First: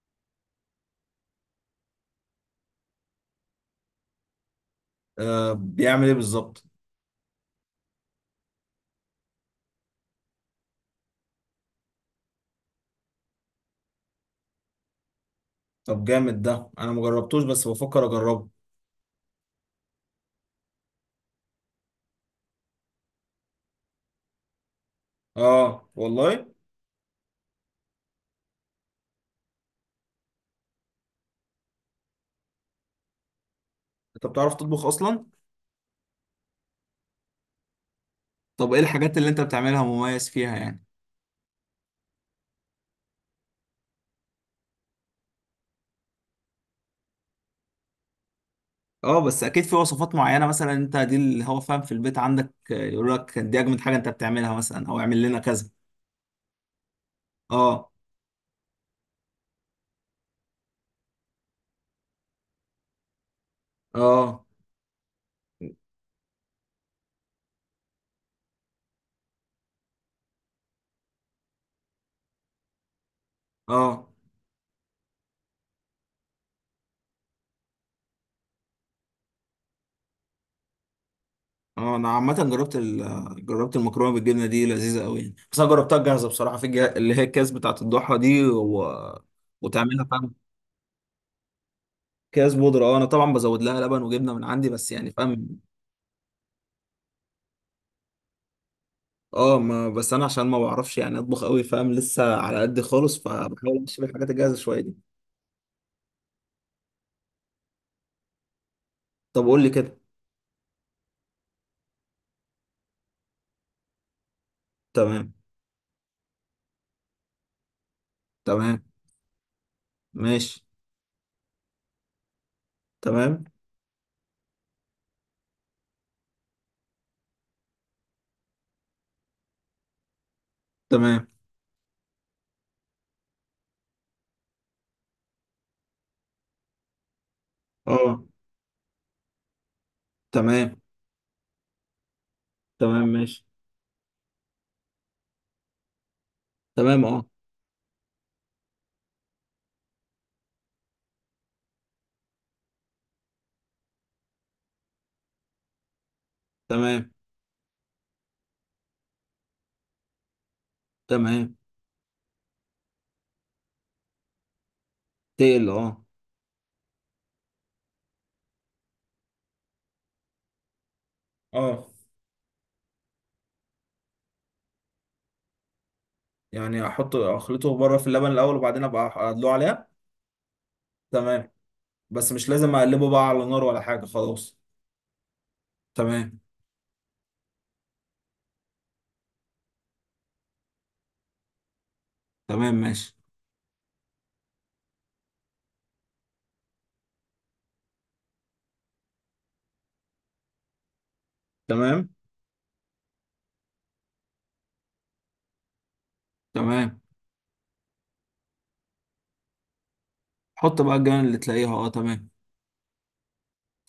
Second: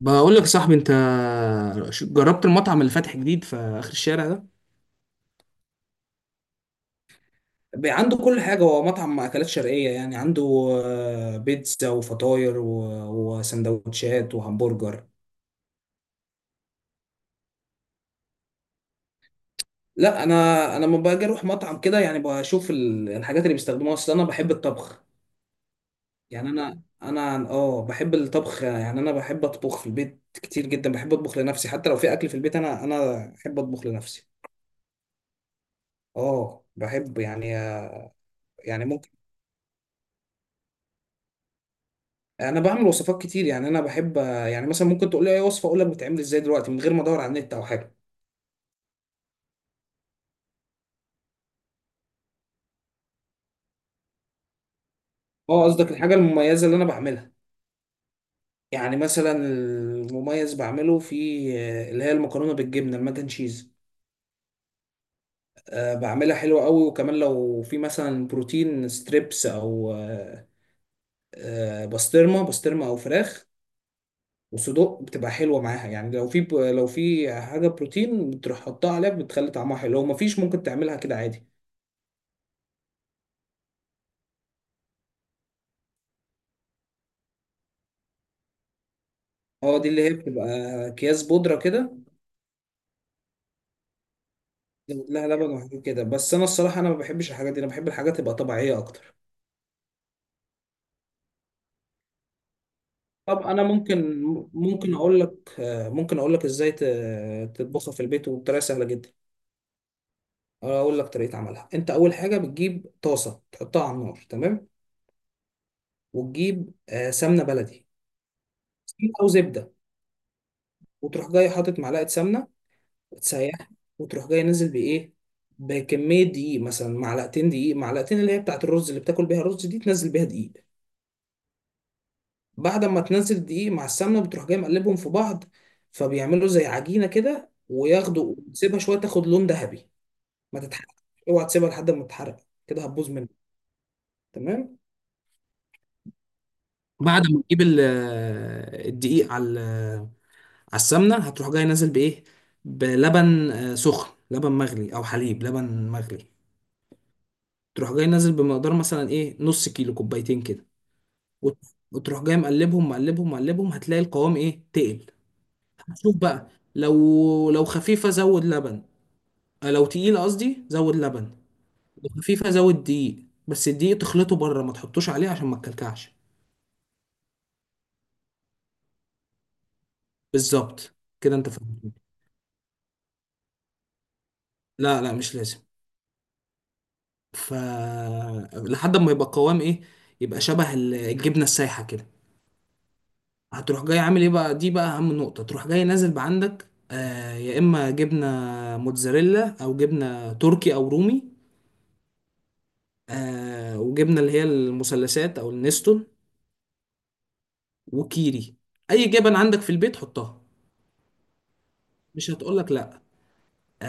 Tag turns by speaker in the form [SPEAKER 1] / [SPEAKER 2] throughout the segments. [SPEAKER 1] بقول لك يا صاحبي انت، جربت المطعم اللي فاتح جديد في اخر الشارع ده؟
[SPEAKER 2] آه، بيعمل ايه بالظبط؟
[SPEAKER 1] بقى عنده كل حاجة. هو مطعم أكلات شرقية، يعني عنده بيتزا وفطاير و- وسندوتشات وهمبرجر.
[SPEAKER 2] طب جامد ده، انا مجربتوش بس بفكر اجربه.
[SPEAKER 1] لا، أنا لما باجي أروح مطعم كده يعني بشوف ال- الحاجات اللي بيستخدموها، أصل أنا بحب الطبخ.
[SPEAKER 2] اه والله.
[SPEAKER 1] يعني أنا أنا آه بحب الطبخ، يعني أنا بحب أطبخ في البيت كتير جدا، بحب أطبخ لنفسي، حتى لو في أكل في البيت أنا أحب أطبخ
[SPEAKER 2] انت
[SPEAKER 1] لنفسي.
[SPEAKER 2] بتعرف تطبخ اصلا؟
[SPEAKER 1] بحب يعني.
[SPEAKER 2] طب ايه
[SPEAKER 1] يعني ممكن.
[SPEAKER 2] الحاجات اللي انت بتعملها مميز فيها يعني؟
[SPEAKER 1] انا بعمل وصفات كتير، يعني انا بحب، يعني مثلا ممكن تقول لي اي وصفه اقول لك بتعمل ازاي دلوقتي من غير ما ادور على النت او حاجه.
[SPEAKER 2] اه، بس اكيد في وصفات معينة، مثلا انت دي اللي هو فاهم في البيت عندك، يقول لك دي اجمد حاجة انت بتعملها، مثلا او اعمل لنا
[SPEAKER 1] اه،
[SPEAKER 2] كذا.
[SPEAKER 1] قصدك الحاجه المميزه اللي انا بعملها.
[SPEAKER 2] اه.
[SPEAKER 1] يعني مثلا المميز بعمله في اللي هي المكرونه بالجبنه، الماك اند تشيز.
[SPEAKER 2] اه.
[SPEAKER 1] بعملها حلوه قوي، وكمان لو في مثلا بروتين ستريبس او بسطرمه او فراخ
[SPEAKER 2] اه.
[SPEAKER 1] وصدوق بتبقى حلوه معاها. يعني لو في لو في حاجه بروتين بتروح حطها عليها بتخلي طعمها حلو، لو مفيش ممكن تعملها كده عادي.
[SPEAKER 2] اه. انا عامة جربت جربت المكرونة بالجبنة دي، لذيذة قوي يعني، بس انا جربتها جاهزه بصراحه، في اللي هي الكاس بتاعت الضحى دي
[SPEAKER 1] اه، دي
[SPEAKER 2] وتعملها.
[SPEAKER 1] اللي هي بتبقى اكياس بودره كده.
[SPEAKER 2] اكياس بودرة، اه انا طبعا بزود لها لبن وجبنه من عندي بس، يعني
[SPEAKER 1] لا، لبن
[SPEAKER 2] فاهم.
[SPEAKER 1] وحاجات كده، بس انا الصراحه انا ما بحبش الحاجات دي، انا بحب الحاجات تبقى طبيعيه اكتر.
[SPEAKER 2] اه، ما بس انا عشان ما بعرفش يعني اطبخ قوي، فاهم، لسه على قد خالص،
[SPEAKER 1] طب انا
[SPEAKER 2] فبحاول امشي
[SPEAKER 1] ممكن.
[SPEAKER 2] بالحاجات الجاهزه شويه دي.
[SPEAKER 1] ممكن اقول لك آه، ممكن اقول لك ازاي تطبخها في البيت وبطريقه سهله جدا.
[SPEAKER 2] طب قول لي كده.
[SPEAKER 1] اقول لك طريقه عملها. انت اول حاجه بتجيب طاسه تحطها على النار. تمام.
[SPEAKER 2] تمام.
[SPEAKER 1] وتجيب سمنه بلدي،
[SPEAKER 2] تمام
[SPEAKER 1] سمنة او زبده،
[SPEAKER 2] ماشي.
[SPEAKER 1] وتروح جاي حاطط معلقه سمنه
[SPEAKER 2] تمام.
[SPEAKER 1] وتسيحها، وتروح جاي نازل بايه، بكميه دقيق، مثلا معلقتين دقيق، معلقتين اللي هي بتاعت الرز اللي بتاكل بيها الرز دي، تنزل بيها دقيق.
[SPEAKER 2] تمام
[SPEAKER 1] بعد ما تنزل دقيق مع السمنه بتروح جاي مقلبهم في بعض، فبيعملوا زي عجينه كده
[SPEAKER 2] اه.
[SPEAKER 1] وياخدوا. تسيبها شويه تاخد لون ذهبي، ما
[SPEAKER 2] تمام.
[SPEAKER 1] تتحرق. اوعى تسيبها لحد ما تتحرق، كده
[SPEAKER 2] تمام
[SPEAKER 1] هتبوظ منك.
[SPEAKER 2] ماشي.
[SPEAKER 1] تمام.
[SPEAKER 2] تمام
[SPEAKER 1] بعد
[SPEAKER 2] اه.
[SPEAKER 1] ما تجيب الدقيق على السمنه، هتروح جاي نازل بايه، بلبن سخن، لبن مغلي او حليب، لبن مغلي.
[SPEAKER 2] تمام.
[SPEAKER 1] تروح جاي نازل بمقدار مثلا ايه، نص كيلو، كوبايتين كده.
[SPEAKER 2] تمام.
[SPEAKER 1] وت- وتروح جاي مقلبهم. هتلاقي القوام ايه، تقل.
[SPEAKER 2] تقل اه.
[SPEAKER 1] شوف بقى، لو خفيفة زود لبن. لو تقيلة قصدي زود لبن،
[SPEAKER 2] اه،
[SPEAKER 1] لو خفيفة زود دقيق، بس الدقيق تخلطه بره ما تحطوش عليه عشان ما تكلكعش.
[SPEAKER 2] يعني احط اخلطه بره في اللبن الاول وبعدين ابقى ادلوه عليها؟
[SPEAKER 1] بالظبط، كده انت
[SPEAKER 2] تمام.
[SPEAKER 1] فاهم.
[SPEAKER 2] بس مش لازم اقلبه بقى على نار ولا حاجه خلاص؟
[SPEAKER 1] لا لا، مش لازم.
[SPEAKER 2] تمام.
[SPEAKER 1] ف، لحد ما يبقى قوام ايه، يبقى شبه ال- الجبنة السايحة كده.
[SPEAKER 2] تمام ماشي.
[SPEAKER 1] هتروح جاي عامل ايه بقى، دي بقى اهم نقطة. تروح جاي نازل بعندك يا اما جبنة موتزاريلا او جبنة تركي او رومي.
[SPEAKER 2] تمام.
[SPEAKER 1] وجبنة اللي هي المثلثات او النستون
[SPEAKER 2] تمام.
[SPEAKER 1] وكيري، اي جبن عندك في البيت حطها،
[SPEAKER 2] حط بقى الجبن اللي تلاقيها، اه تمام.
[SPEAKER 1] مش هتقولك لا.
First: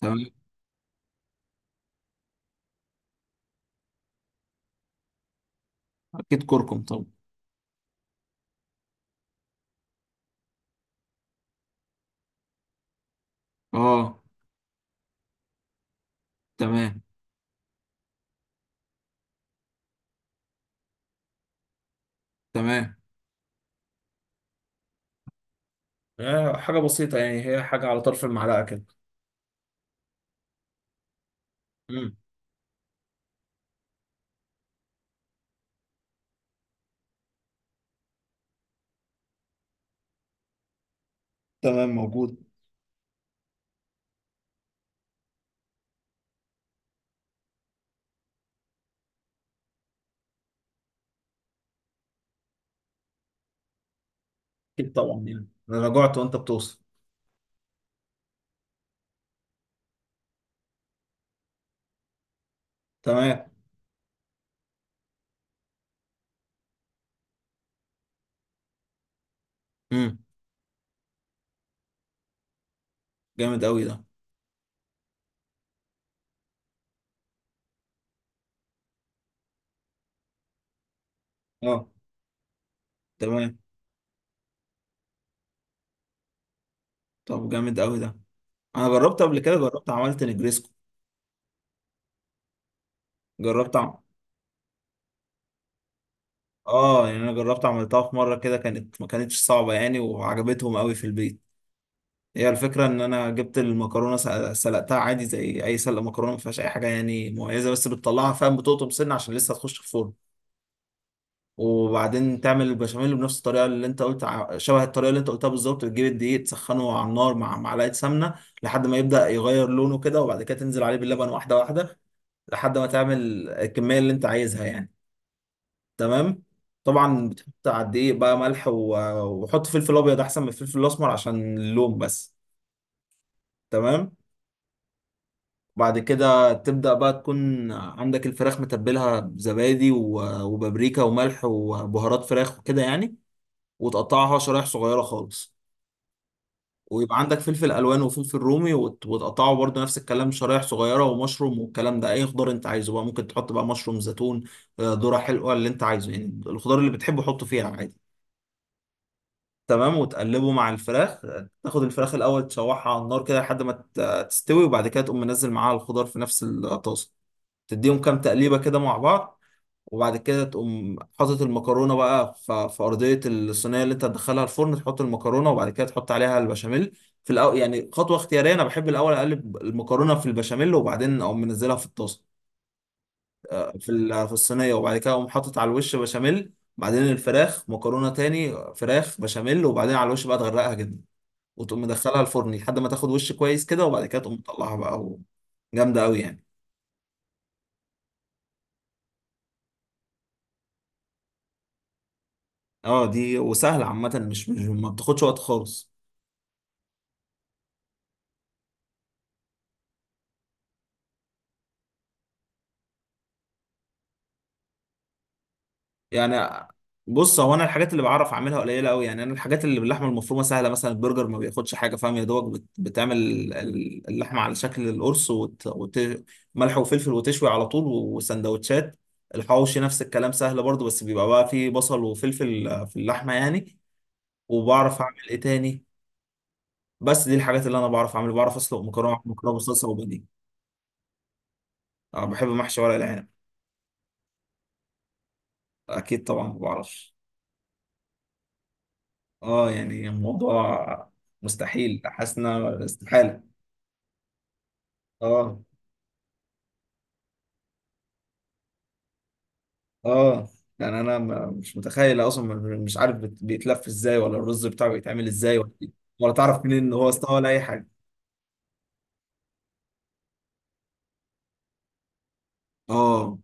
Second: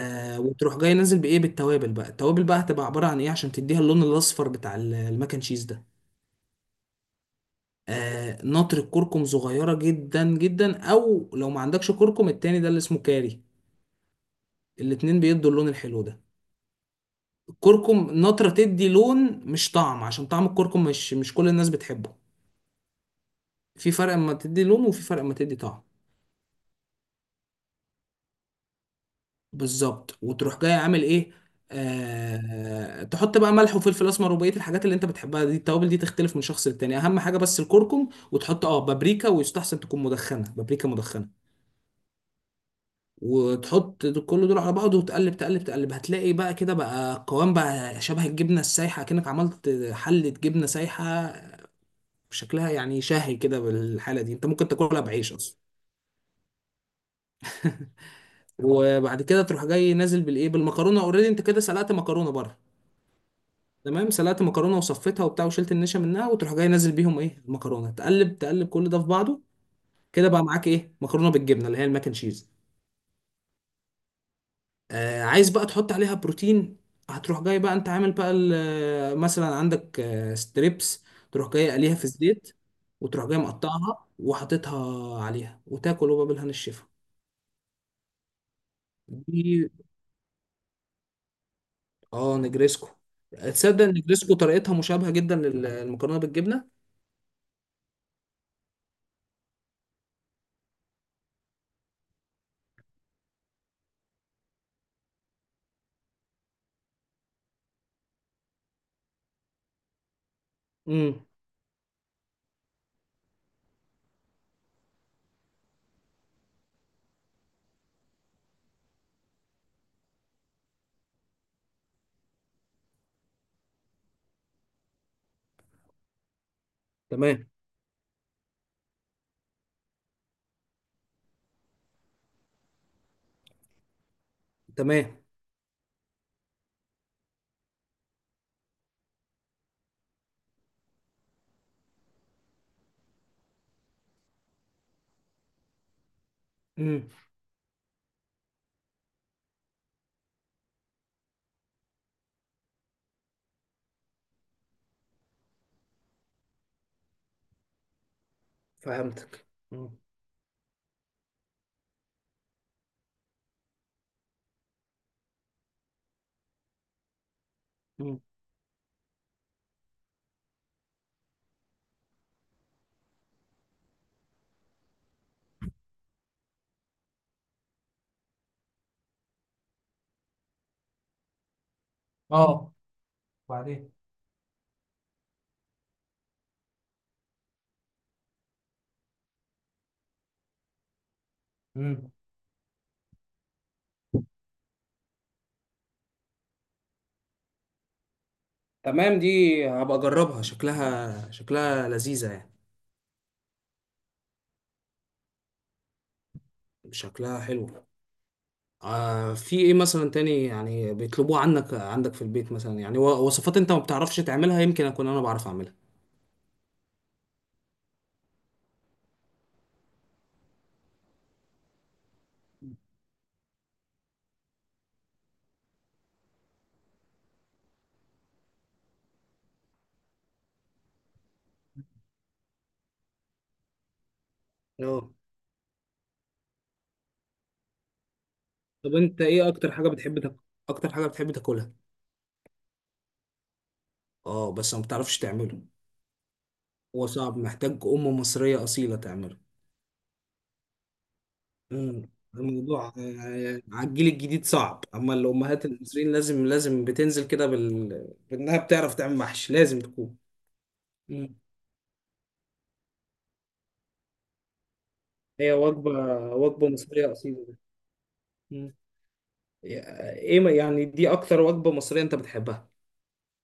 [SPEAKER 2] تمام،
[SPEAKER 1] وتروح جاي نازل بايه، بالتوابل بقى. التوابل بقى هتبقى عباره عن ايه، عشان تديها اللون الاصفر بتاع ال- الماك اند تشيز ده.
[SPEAKER 2] اكيد كركم طبعا.
[SPEAKER 1] نطر الكركم صغيره جدا جدا، او لو ما عندكش كركم التاني ده اللي اسمه كاري،
[SPEAKER 2] اه.
[SPEAKER 1] الاتنين بيدوا اللون الحلو ده.
[SPEAKER 2] تمام.
[SPEAKER 1] الكركم نطره تدي لون مش طعم، عشان طعم الكركم مش كل الناس بتحبه.
[SPEAKER 2] تمام.
[SPEAKER 1] في فرق اما تدي لون، وفي فرق اما تدي طعم.
[SPEAKER 2] آه، حاجة بسيطة يعني، هي حاجة على طرف المعلقة كده.
[SPEAKER 1] بالظبط. وتروح جاي عامل ايه،
[SPEAKER 2] امم،
[SPEAKER 1] تحط بقى ملح وفلفل اسمر وبقيه الحاجات اللي انت بتحبها دي. التوابل دي تختلف من شخص للتاني، اهم حاجه بس الكركم، وتحط اه بابريكا، ويستحسن تكون مدخنه، بابريكا مدخنه.
[SPEAKER 2] تمام موجود.
[SPEAKER 1] وتحط كل دول على بعض، وتقلب تقلب تقلب، هتلاقي بقى كده بقى قوام بقى شبه الجبنه السايحه، كأنك عملت حله جبنه سايحه. شكلها يعني شهي كده. بالحاله دي انت ممكن
[SPEAKER 2] أكيد
[SPEAKER 1] تاكلها
[SPEAKER 2] طبعا
[SPEAKER 1] بعيش
[SPEAKER 2] يعني،
[SPEAKER 1] اصلا.
[SPEAKER 2] أنا جوعت وأنت بتوصل.
[SPEAKER 1] وبعد كده تروح جاي نازل بالايه، بالمكرونه. اوريدي انت كده سلقت مكرونه بره.
[SPEAKER 2] تمام.
[SPEAKER 1] تمام، سلقت مكرونه وصفيتها وبتاع، وشلت النشا منها، وتروح جاي نازل بيهم ايه المكرونه، تقلب تقلب كل ده في بعضه.
[SPEAKER 2] امم.
[SPEAKER 1] كده بقى معاك ايه، مكرونه بالجبنه، اللي هي الماك اند تشيز.
[SPEAKER 2] جامد قوي ده.
[SPEAKER 1] عايز بقى تحط عليها بروتين، هتروح جاي بقى انت عامل بقى مثلا عندك ستريبس، تروح جاي
[SPEAKER 2] اه
[SPEAKER 1] قليها في الزيت، وتروح جاي
[SPEAKER 2] تمام.
[SPEAKER 1] مقطعها وحاططها عليها وتاكل، وبقى بالهنا الشفا.
[SPEAKER 2] طب جامد قوي ده، انا جربت قبل كده،
[SPEAKER 1] دي،
[SPEAKER 2] جربت عملت نجريسكو.
[SPEAKER 1] اه، نجريسكو.
[SPEAKER 2] جربت
[SPEAKER 1] تصدق ان
[SPEAKER 2] عم...
[SPEAKER 1] نجريسكو طريقتها مشابهه جدا للمكرونه بالجبنه.
[SPEAKER 2] اه يعني انا جربت عملتها في مره كده، كانت ما كانتش صعبه يعني، وعجبتهم قوي في البيت. هي الفكرة إن أنا جبت المكرونة، سلقتها عادي زي أي سلق مكرونة، ما فيهاش أي حاجة يعني مميزة، بس بتطلعها فاهم بتقطم سنة عشان لسه هتخش في الفرن.
[SPEAKER 1] امم.
[SPEAKER 2] وبعدين تعمل البشاميل بنفس الطريقة اللي أنت شبه الطريقة اللي أنت قلتها بالظبط، بتجيب الدقيق تسخنه على النار مع معلقة سمنة، لحد ما يبدأ يغير لونه كده، وبعد كده تنزل عليه باللبن واحدة واحدة، لحد ما تعمل الكمية اللي أنت عايزها يعني. تمام. طبعا
[SPEAKER 1] تمام.
[SPEAKER 2] بتحط على الدقيق بقى ملح وحط فلفل أبيض أحسن من الفلفل الأسمر عشان اللون بس. تمام.
[SPEAKER 1] تمام.
[SPEAKER 2] بعد كده تبدأ بقى تكون عندك الفراخ متبلها بزبادي وبابريكا وملح وبهارات فراخ وكده يعني، وتقطعها شرايح صغيرة خالص،
[SPEAKER 1] مم.
[SPEAKER 2] ويبقى عندك فلفل ألوان وفلفل رومي وتقطعه برضه نفس الكلام شرايح صغيرة ومشروم، والكلام ده أي خضار أنت عايزه بقى، ممكن تحط بقى مشروم، زيتون، ذرة حلوة، اللي أنت عايزه يعني الخضار اللي بتحبه حطه فيها عادي.
[SPEAKER 1] فهمتك. مم.
[SPEAKER 2] تمام، وتقلبه مع الفراخ. تاخد الفراخ الأول تشوحها على النار كده لحد ما تستوي، وبعد كده تقوم منزل معاها الخضار في نفس الطاسة، تديهم كام
[SPEAKER 1] مم.
[SPEAKER 2] تقليبة كده مع بعض، وبعد كده تقوم حاطط المكرونة بقى في أرضية الصينية اللي أنت هتدخلها الفرن، تحط المكرونة وبعد كده تحط عليها البشاميل. في الأول يعني خطوة اختيارية، أنا بحب الأول أقلب المكرونة في البشاميل وبعدين أقوم منزلها في الطاسة،
[SPEAKER 1] اه. وبعدين.
[SPEAKER 2] في الصينية، وبعد كده أقوم حاطط على الوش بشاميل، بعدين الفراخ، مكرونة تاني، فراخ، بشاميل، وبعدين على الوش بقى تغرقها جدا، وتقوم
[SPEAKER 1] مم.
[SPEAKER 2] مدخلها الفرن لحد ما تاخد وش كويس كده، وبعد كده تقوم تطلعها بقى جامدة أوي يعني.
[SPEAKER 1] تمام. دي هبقى اجربها، شكلها شكلها لذيذة يعني.
[SPEAKER 2] اه دي وسهله عامه، مش ما بتاخدش وقت خالص
[SPEAKER 1] شكلها حلو. في ايه مثلا تاني يعني بيطلبوه عنك عندك في البيت مثلا، يعني و- وصفات انت ما بتعرفش تعملها، يمكن اكون انا بعرف اعملها.
[SPEAKER 2] يعني. بص هو انا الحاجات اللي بعرف اعملها قليله قوي يعني، انا الحاجات اللي باللحمه المفرومه سهله، مثلا البرجر ما بياخدش حاجه، فاهم، يا دوبك بتعمل اللحمه على شكل القرص ملح وفلفل وتشوي على طول، وسندوتشات. الحواوشي نفس الكلام سهل برضو، بس بيبقى بقى فيه بصل وفلفل في اللحمه يعني. وبعرف
[SPEAKER 1] اه.
[SPEAKER 2] اعمل ايه تاني؟ بس دي الحاجات اللي انا بعرف اعملها، بعرف اسلق
[SPEAKER 1] طب
[SPEAKER 2] مكرونه،
[SPEAKER 1] انت ايه
[SPEAKER 2] مكرونه
[SPEAKER 1] اكتر
[SPEAKER 2] بصلصه
[SPEAKER 1] حاجة بتحب
[SPEAKER 2] وبانيه.
[SPEAKER 1] اكتر حاجة بتحب تاكلها؟
[SPEAKER 2] بحب محشي ورق العنب.
[SPEAKER 1] اه بس ما بتعرفش تعمله.
[SPEAKER 2] اكيد طبعا، ما
[SPEAKER 1] هو
[SPEAKER 2] بعرفش.
[SPEAKER 1] صعب، محتاج ام مصرية اصيلة تعمله.
[SPEAKER 2] اه يعني الموضوع، مستحيل،
[SPEAKER 1] مم.
[SPEAKER 2] حاسس ان أنا
[SPEAKER 1] الموضوع
[SPEAKER 2] استحالة.
[SPEAKER 1] على الجيل الجديد صعب، اما
[SPEAKER 2] اه.
[SPEAKER 1] الامهات المصريين لازم بتنزل كده بانها بتعرف تعمل محشي لازم تكون.
[SPEAKER 2] اه يعني انا
[SPEAKER 1] مم.
[SPEAKER 2] مش متخيل اصلا، مش عارف بيتلف ازاي، ولا الرز بتاعه بيتعمل
[SPEAKER 1] هي
[SPEAKER 2] ازاي، ولا إيه،
[SPEAKER 1] وجبه،
[SPEAKER 2] ولا تعرف
[SPEAKER 1] وجبه
[SPEAKER 2] منين ان هو
[SPEAKER 1] مصريه
[SPEAKER 2] استوى،
[SPEAKER 1] اصيله.
[SPEAKER 2] ولا اي حاجة.
[SPEAKER 1] مم. يا- ايه ما- يعني دي اكتر وجبه مصريه انت بتحبها.
[SPEAKER 2] اه.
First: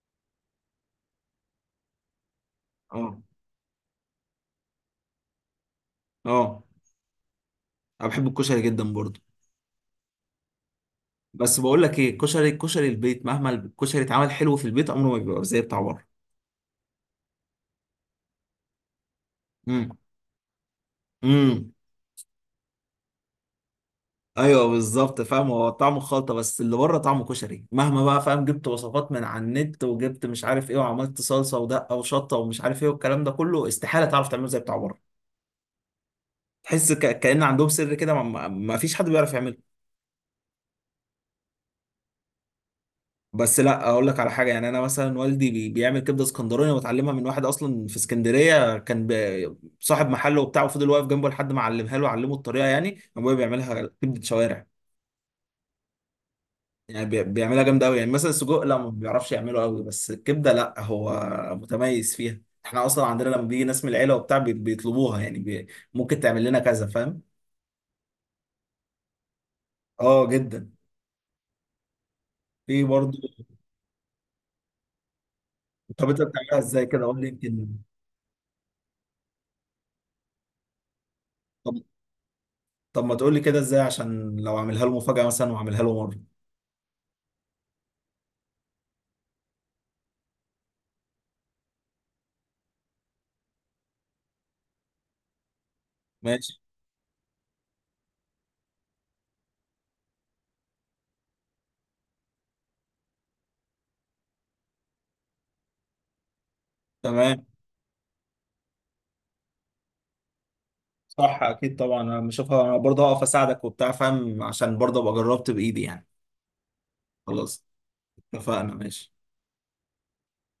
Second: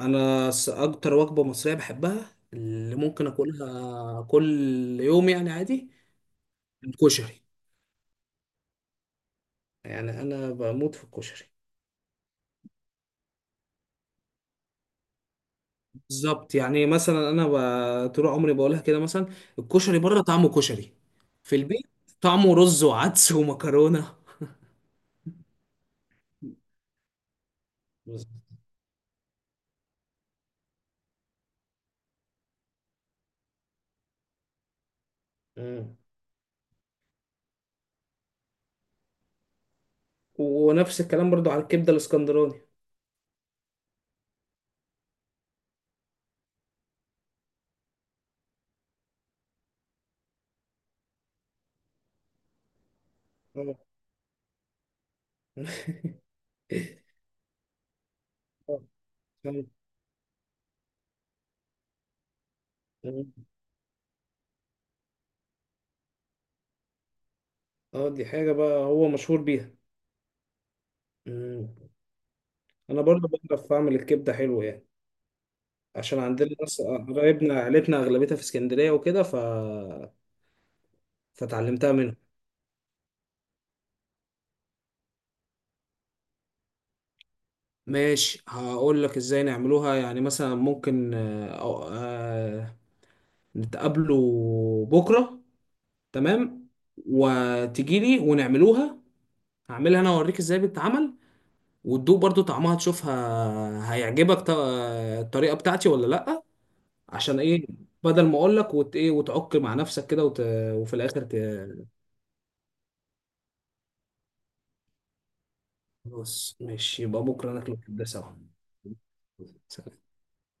[SPEAKER 1] انا اكتر وجبه مصريه بحبها اللي
[SPEAKER 2] اه.
[SPEAKER 1] ممكن اكلها كل يوم يعني عادي،
[SPEAKER 2] اه،
[SPEAKER 1] الكشري.
[SPEAKER 2] انا بحب الكشري جدا برضه.
[SPEAKER 1] يعني انا بموت في الكشري.
[SPEAKER 2] بس بقول لك ايه، كشري، كشري البيت مهما الكشري اتعمل حلو في البيت عمره ما بيبقى زي بتاع بره.
[SPEAKER 1] بالظبط، يعني مثلا انا طول عمري بقولها كده، مثلا
[SPEAKER 2] امم.
[SPEAKER 1] الكشري بره طعمه كشري، في
[SPEAKER 2] امم.
[SPEAKER 1] البيت طعمه رز وعدس ومكرونه.
[SPEAKER 2] ايوه بالظبط، فاهم، هو طعمه خلطه، بس اللي بره طعمه كشري، مهما بقى
[SPEAKER 1] بس-
[SPEAKER 2] فاهم، جبت وصفات من على النت، وجبت مش عارف ايه، وعملت صلصه ودقه وشطه ومش عارف ايه، والكلام ده كله استحاله تعرف تعمله زي بتاع بره.
[SPEAKER 1] مم.
[SPEAKER 2] تحس كأن عندهم سر كده، ما فيش حد بيعرف يعمله.
[SPEAKER 1] ونفس الكلام برضو على الكبده الاسكندراني.
[SPEAKER 2] بس لا اقول لك على حاجه، يعني انا مثلا والدي بيعمل كبده اسكندراني، وتعلمها من واحد اصلا في اسكندريه، كان صاحب محل وبتاع، وفضل واقف جنبه لحد ما علمها له، علمه الطريقه، يعني ابويا
[SPEAKER 1] آه،
[SPEAKER 2] بيعملها كبده شوارع، يعني بيعملها جامدة أوي يعني، مثلا السجق لا
[SPEAKER 1] آه،
[SPEAKER 2] ما بيعرفش يعمله
[SPEAKER 1] فهمت.
[SPEAKER 2] أوي، بس الكبدة لا، هو متميز فيها. احنا أصلا عندنا
[SPEAKER 1] مم.
[SPEAKER 2] لما بيجي ناس من العيلة وبتاع بيطلبوها يعني، ممكن تعمل لنا كذا، فاهم؟
[SPEAKER 1] اه، دي حاجه بقى هو مشهور بيها.
[SPEAKER 2] اه جدا.
[SPEAKER 1] مم.
[SPEAKER 2] في
[SPEAKER 1] انا
[SPEAKER 2] برضه.
[SPEAKER 1] برضو بعرف اعمل الكبده حلو يعني،
[SPEAKER 2] طب أنت
[SPEAKER 1] عشان عندنا
[SPEAKER 2] بتعملها
[SPEAKER 1] ناس
[SPEAKER 2] إزاي كده؟ قول لي
[SPEAKER 1] قرايبنا،
[SPEAKER 2] يمكن.
[SPEAKER 1] عيلتنا اغلبيتها في اسكندريه وكده.
[SPEAKER 2] طب
[SPEAKER 1] فتعلمتها منهم.
[SPEAKER 2] طب ما تقول لي كده إزاي، عشان لو أعملها له مفاجأة مثلا، وأعملها له مرة.
[SPEAKER 1] ماشي، هقول لك ازاي نعملوها. يعني مثلا ممكن نتقابلوا بكرة.
[SPEAKER 2] ماشي.
[SPEAKER 1] تمام. وتجي لي ونعملوها، هعملها انا اوريك ازاي بتتعمل، وتدوق برضو طعمها تشوفها هيعجبك، الطريقة بتاعتي ولا لأ. عشان
[SPEAKER 2] تمام.
[SPEAKER 1] ايه، بدل ما اقول لك وت ايه وتعك مع نفسك كده وفي الاخر
[SPEAKER 2] صح أكيد طبعا، أنا بشوفها، أنا برضه هقف أساعدك وبتاع فاهم، عشان برضه أبقى جربت بإيدي يعني.
[SPEAKER 1] خلاص ماشي، يبقى بكرة
[SPEAKER 2] خلاص.
[SPEAKER 1] ناكله كده سوا.
[SPEAKER 2] اتفقنا ماشي.